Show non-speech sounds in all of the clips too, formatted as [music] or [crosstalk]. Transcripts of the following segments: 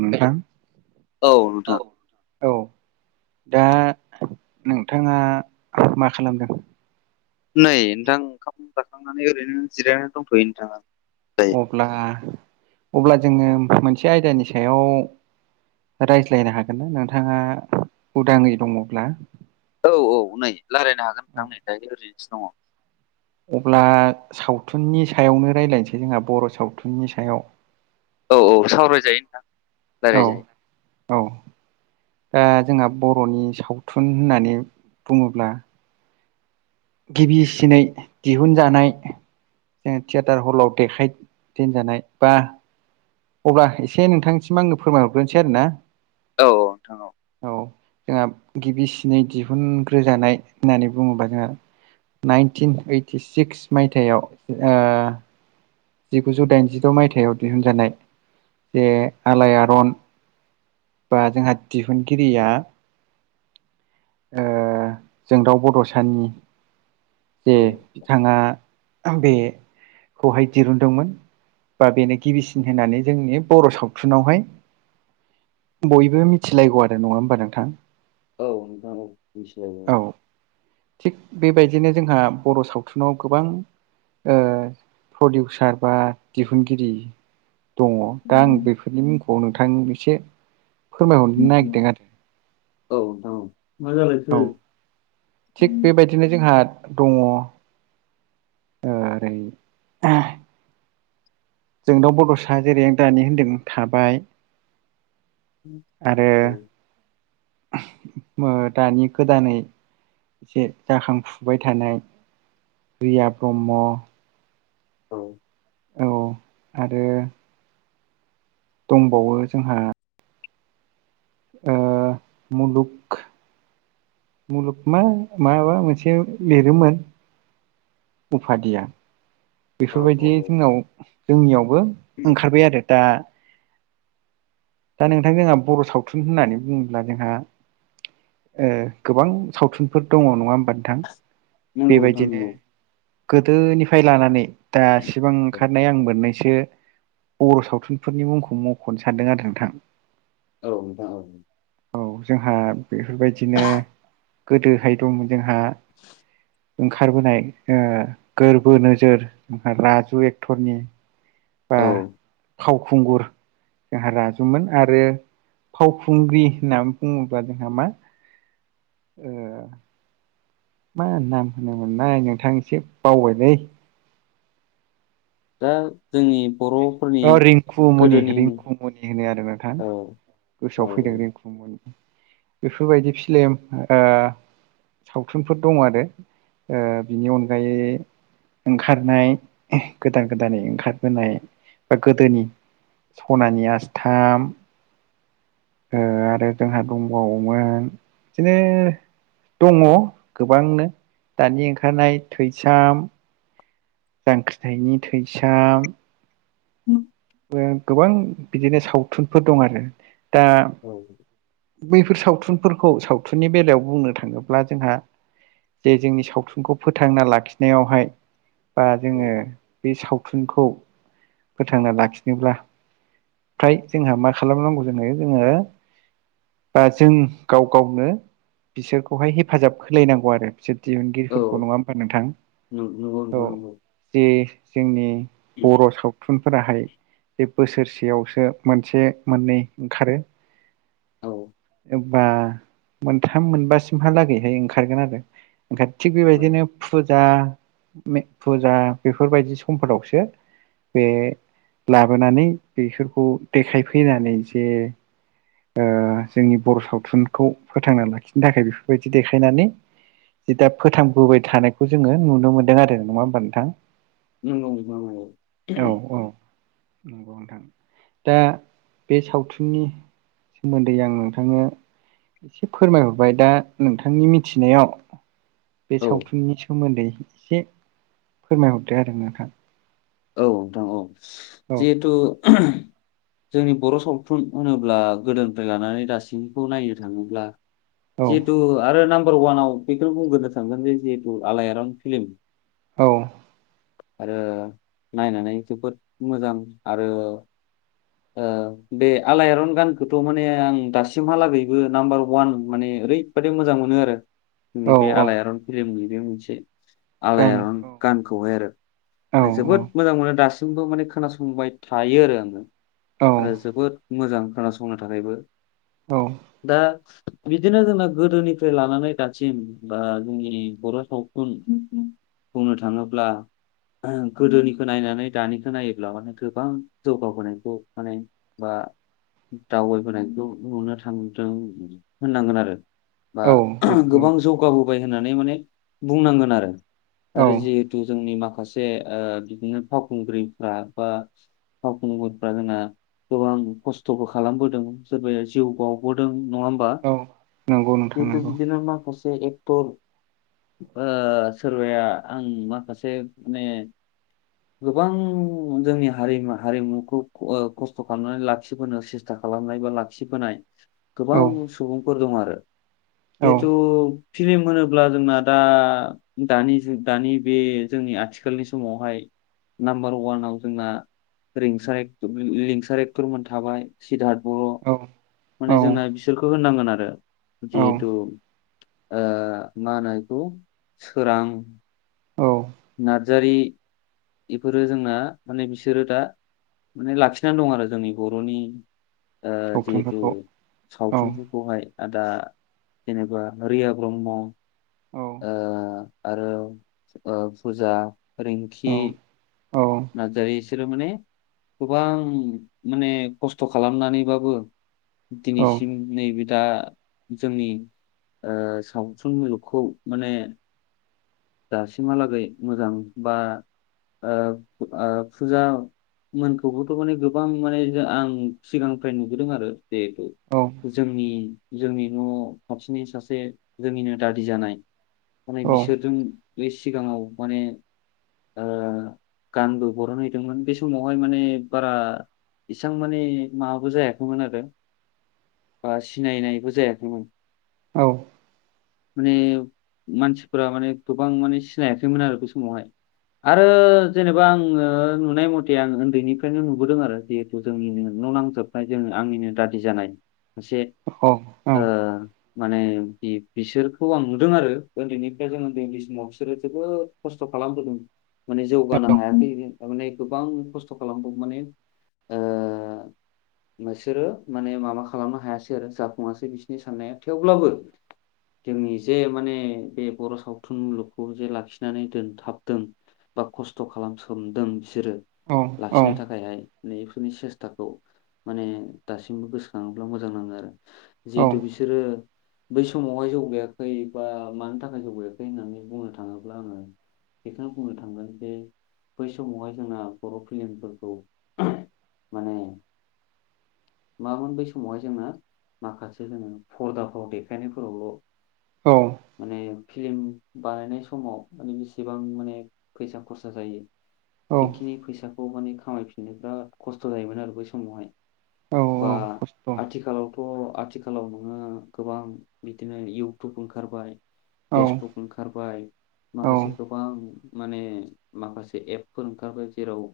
नोंथां औ औ दा नोंथाङा मा खालामदों? नै नोंथां ओंखाम जाखांनानै ओरैनो जिरायनानै दंथ'यो नोंथाङा अब्ला अब्ला जोङो मोनसे आयदानि सायाव रायज्लायनो हागोन ना नोंथाङा उदाङै दङब्ला औ औ नै रायलायनो हागोन औ नोंथां नै दायो ओरैनोसो दङ। अब्ला सावथुननि सायावनो रायज्लायनोसै जोंहा बर' सावथुननि सायाव। औ औ सावरायजायो नोंथां औ रायज्लायजायो। औ दा जोंहा बर'नि सावथुन होननानै बुङोब्ला गिबिसिनै दिहुनजानाय जोङो थियेटार हलाव देखाय देनजानाय बा अब्ला एसे नोंथांनिसिम आंनो फोरमायहरग्रोनोसै आरो ना। औ औ नोंथां औ औ जोंहा गिबिसिनै दिहुनग्रोजानाय होननानै बुङोबा जोंहा नाइनटिन ओइटि सिक्स मायथाइयाव ओ जिगुजौ दाइनजिद' मायथाइयाव दिहुनजानाय बे आलायारन बा जोंहा दिहुनगिरिया ओ जोंदाउ बड'सानि जे औ बिथाङा बेखौहाय दिरुनदोंमोन बा बेनो गिबिसिन होननानै जोंनि बर' सावथुनावहाय बयबो मिथिलायगौ आरो नङा होमबा नोंथां। औ नोंथा औ थिग बेबायदिनो जोंहा बर' सावथुनाव गोबां प्रडिउसार बा दिहुनगिरि दङ दा आं बेफोरनि मुंखौ नोंथां एसे फोरमायहरनो नागिरदों आरो। औ नोंथां मा जालायखो औ थिग बेबायदिनो जोंहा दङ ओरै जोंदाव बड'सा जेरै आं दानि होनदों थाबाय आरो औ दानि गोदानै एसे जाखांफुबाय थानाय रिया ब्रह्म औ औ आरो दंबावो जोंहा ओ मुलुग मुलुग मा माबा मोनसे लिरोमोन उफादिया औ औ बेफोरबायदि औ जोंनाव जोंनियावबो ओंखारबाय आरो दा दा नोंथां जोंहा बर' सावथुन होननानै बुङोब्ला जोंहा ओ गोबां सावथुनफोर दङ नङा होमबा नोंथां नंगौ नोंथां बेबायदिनो नंगौ। गोदोनिफ्राय लानानै दासिबां औ ओंखारनाय आं मोननैसो बर' सावथुनफोरनि मुंखौ मख'नो सानदों आरो नोंथां औ नोंथां औ औ जोंहा बेफोरबायदिनो गोदोहाय दंमोन जोंहा ओंखारबोनाय गोरबो नोजोर राजु एक्टरनि बा औ फावखुंगुर जोंहा राजुमोन आरो फावखुंग्रि होननानै बुङोब्ला जोंहा मा मा नाम होनोमोनलनाय नोंथां एसे बावबाय दैै दा जोंनि बर' औ रिंकुमनि रिंकुमनि होनो आरो नोंथां औ औ गोसोआव फैदों रिंकुमनि बेफोरबायदि फिलिम ओ सावथुनफोर दं आरो ओ बिनि अनगायै ओंखारनाय गोदान गोदानै ओंखारबोनाय बा गोदोनि सनानि आसथाम आरो जोंहा दंबावोमोन बिदिनो दङ गोबांनो दानि ओंखारनाय थैसाम जांख्रिथायनि थैसाम न गोबां बिदिनो सावथुनफोर दं आरो दा औ बैफोर सावथुनफोरखौ सावथुननि बेलायाव बुंनो थाङोब्ला जोंहा जे जोंनि सावथुनखौ फोथांना लाखिनायावहाय बा जोङो औ बे सावथुनखौ फोथांना लाखि नोब्ला फ्राय जोंहा मा खालामनांगौ जोङो जोङो ओ जों गाव गावनो बिसोरखौहाय हेफाजाब होलायनांगौ आरो बिसोर दिहुनगिरिफोरखौ औ नङा होमबा नोंथां नं- नंगौ औ। नोंथां नंगौ जे जोंनि बर' सावथुनफोराहाय बे बोसोरसेयावसो मोनसे मोननै ओंखारो। औ। बा मोनथाम मोनबासिमहालागैहाय ओंखारगोन आरो ओं थिग माने बेबायदिनो फुजा फुजा बेफोरबायदि समफोरावसो बे लाबोनानै बेफोरखौ देखायफैनानै जे ओ जोंनि बर' सावथुनखौ फोथांना लाखिनो थाखाय बेफोरबायदि देखायनानै जि दा फोथांबोबाय थानायखौ जोङो नुनो मोनदों आरो नङा होमबा नोंथां नोंनौ मा नांगौ। औ औ नंगौ नोंथां। दा बे सावथुननि सोमोन्दै आं नोंथांनो एसे फोरमायहरबाय दा नोंथांनि मिथिनायाव बे औ सावथुननि सोमोन्दै एसे फोरमायहरदो आरो नोंथां। औ नोंथां औ औ जिहेथु। जोंनि बर' सावथुन होनोब्ला गोदोनिफ्राय लानानै दासिमखौ नायनो थाङोब्ला औ जिहेतु आरो नाम्बार वानाव बेखौनो बुंग्रोनो थांगोन जे जिहेतु आलायारन। औ। आरो नायनानै जोबोद मोजां आरो। ओ बे आलायारन गानखौथ' माने आं दासिमहालागैबो नाम्बार अवान माने बादि मोजां मोनो आरो औ ओंनि बे औ आलायारन फिल्मनि बे मोनसे गान आलायारन। औ गानखौहाय आरो औ जोबोद मोजां मोनो दासिमबो माने खोनासंबाय थायो आरो आङो। औ आरो जोबोद मोजां खोनासंनो थाखायबो दा बिदिनो जोंना गोदोनिफ्राय लानानै दासिम बा जोंनि बर' सावथुन। बुंनो थाङोब्ला गोदोनिखो नायनानै दानिखो नायोब्ला माने गोबां जौगाबोनायखौ माने बा दावबायबोनायखौ नुनो थांदों होननांगोन आरो। बा औ नंगौ गोबां जौगाबु बाय होननानै माने बुंनांगोन औ आरो जिहेतु जोंनि माखासे से ओ बिदिनो फावखुंग्रिफ्रा बा फावखुंगुरफ्रा जोंना गोबां खस्थ'बो खालामबोदों सोरबाया जिउ बाव बोदों नङा होमबा औ नंगौ नोंथां खिन्थु नंगौ बिदिनो माखासे से एक्टर ओ सोरबाया आं माखासे माने गोबां जोंनि हारिमा हारिमुखौ ओ खस्थ' खालामनानै लाखिबोनो सेस था खालामनाय बा लाखिबोनाय औ गोबां सुबुंफोर दं आरो। औ जिहेतु फिलिम होनोब्ला जोंना दा दानि जुग दानि बे जोंनि आथिखालनि समावहाय नाम्बार वानाव जोंना रिंसार एक लिंसार एक्टरमोन थाबाय सिदधार बर'। औ। माने औ जोंना बिसोरखौ होननांगोन आरो औ जिहेथु ओ मा होनो इखौ सोरां औ नार्जारि। इफोरो जोंना माने बिसोरो दा माने लाखिनानै दं आरो जोंनि बर'नि ओ जिहेतु सावथुनफोरखौ औ सावथुन। बहाय आदा जेनेबा रिया ब्रह्म। औ ओ आरो ओ फुजा रिंखि। नार्जारि इसोरो माने गोबां माने खस्थ' खालामनानैबाबो दिनिसिम नैबे दा जोंनि ओ सावथुन मुलुगखौ माने दासिमहालागै मोजां बा ओ ओ फुजा मोनखौबोथ' माने गोबां माने आं सिगांनिफ्राय नुबोदों आरो जिहेथु जोंनि जोंनि न' फारकनि सासे जोंनिनो दादि जानाय माने बिसोरजों बे सिगाङाव माने ओ गानबो बरनहैदोंमोन बे समावहाय माने बारा इसां माने माबाबो जायाखैमोन आरो बा सिनायनायबो जायाखैमोन। औ। माने मानसिफोरा माने एथबां माने सिनायाखैमोन आरो बे समावहाय। आरो जेनेबा आङो नुनाय मथे आं ओनदैनिफ्रायनो नुबोदों आरो जिहे थु जोंनिनो न' नांजोबनाय जोङो आंनिनो दादै जानाय मोनसे ओ माने जि बिसोरखौ आं नुदों आरो ओनदैनिफ्राय जों उन्दै-उन्दै समाव बिसोरो जोबोद खस्थ' खालामबोदों माने जौगानो हायाखै थारमाने गोबां खस्थ' खालामबाबो माने ओ बिसोरो माने माबा खालामनो हायासै आरो जाफुङासै बिसोरनि साननाया थेवब्लाबो। जोंनि जे माने बे बर' सावथुन मुलुगखौ जे लाखिनानै दोनथाबदों बा खस्थ' खालाम सोमदों बिसोरो औ लाखिनो थाखायहाय। बेफोरनि सेस्थाखौ माने दासिमबो गोसोखाङोब्ला मोजां नाङो आरो जिहेथु बिसोरो बै समावहाय जौ जौगायाखै बा मानि थाखाय जौगागयाखै होननानै बुंनो थाङोब्ला आङो। बेखौ बुंनो थांगोन जे बै समावहाय जोंना बर' फिलमफोरखौ माने मामोन बै समावहाय जोंना माखासे जोङो फरदाफोराव देखायनायफोरावल' औ माने फिलम बानायनाय समाव माने बेसेबां माने फैसा खरसा जायो। औ बेखिनि फैसाखौ माने खामायफिननोबा बिराद खस्थ' जायोमोन आरो बै समावहाय। औ बा खस्थ' आथिखालाव। आथिखालाव नोङो गोबां बिदिनो इउटुब ओंखारबाय औ फेस्टक ओंखारबाय। औ माखासे गोबां माने माखासे एपफोर ओंखारबाय जेराव।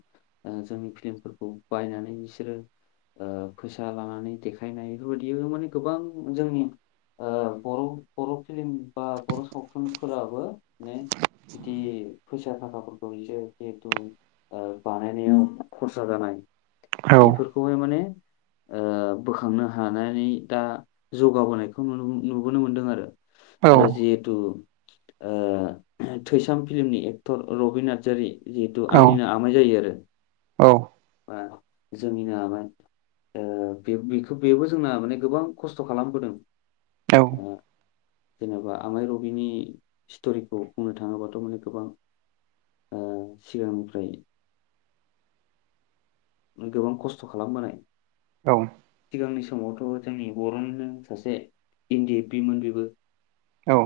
ओ जों फिलि्मफोरखौ बायनानै बिसोरो फैसा लानानै देखायनाय बेफोरबायदि माने गोबां जोंनि ओ बर' बर' फिलिम बा बर' सावथुनफोराबो माने बिदि फैसा थाखाफोरखौ बिसे जिहेथु ओ बानायनायाव खरसा जानाय औ बेफोरखौहाय माने। ओ बोखांनो हानानै दा जौगाबोनायखौ नु नुबोनो मोनदों आरो औ आरो जिहेथु ओ थैसाम फिल्मनि एक्टर रबि नार्जारि जिहेतु आंनिनो आमाय जायो आरो औ ओ बा जोंनिनो आमाय। ओ बे बेखौ बेबो जोंना माने गोबां खस्थ' खालामबोदों। औ ओ जेनेबा आमाइ रबिनि स्ट'रिखौ बुंनो थाङोबाथ' माने गोबां। ओ सिगांनिफ्राय गोबां खस्थ' खालामबोनाय औ सिगांनि समावथ' जोंनि बर'निजों सासे इनदि एफ बिमोन बेबो औ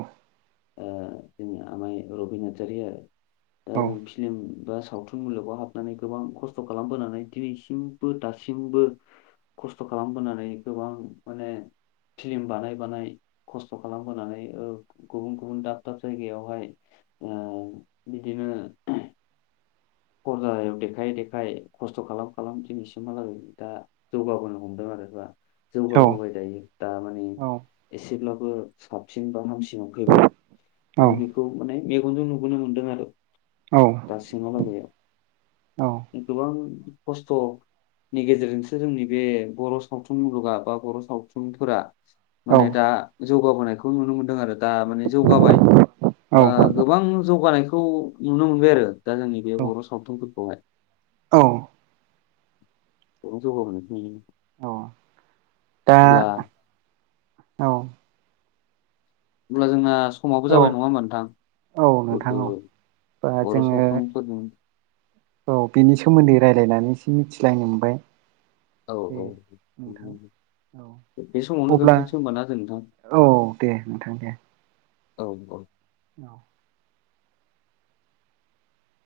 ओ जोंनि आमाय रबि नार्जारि आ औ फिलिम बा सावथुन मुलुगाव हाबनानै गोबां खस्थ' खालामबोनानै दिनैसिमबो दासिमबो खस्थ' खालामबोनानै गोबां माने। फिलिम बानाय बानाय। खस्थ' खालाम होनानै ओ गुबुन गुबुन दाब दाब जायगायावहाय। ओ बिदिनो फरदायाव देखाय देखाय खस्थ' खालाम खालाम दिनैसिमहालागै दा। जौगाबोनो हमदों आरो बा जौगाबोबाय दायो। दा माने एसेब्लाबो साबसिन बा हामसिनाव फैबाय। माने बेखौ माने औ दा सिमहालागैया गोबां खस्थ' नि गेजेरजोंसो जोंनि बे बर' सावथुन मुलुगा बा बर' सावथुनफोरा माने दा जौगाबोनायखौ नुनो मोनदों आरो दा माने जौगाबाय बा गोबां जौगानायखौ नुनो मोनबाय आरो दा जोंनि बे बर' सावथुनफोरखौहाय दा [unintelligible] औ अब्ला जोंना औ समावबो जाबाय नङा होमबा नोंथां औ नोंथां औ बा जोङो [unintelligible] औ बिनि सोमोन्दै रायलायनानै एसे मिथिलायनो मोनबाय औ दे औ नोंथां [unintelligible] औ बे समावनो अब्ला दोनथनसै होमबा नाजों नोंथां औ दे नोंथां दे औ औ औ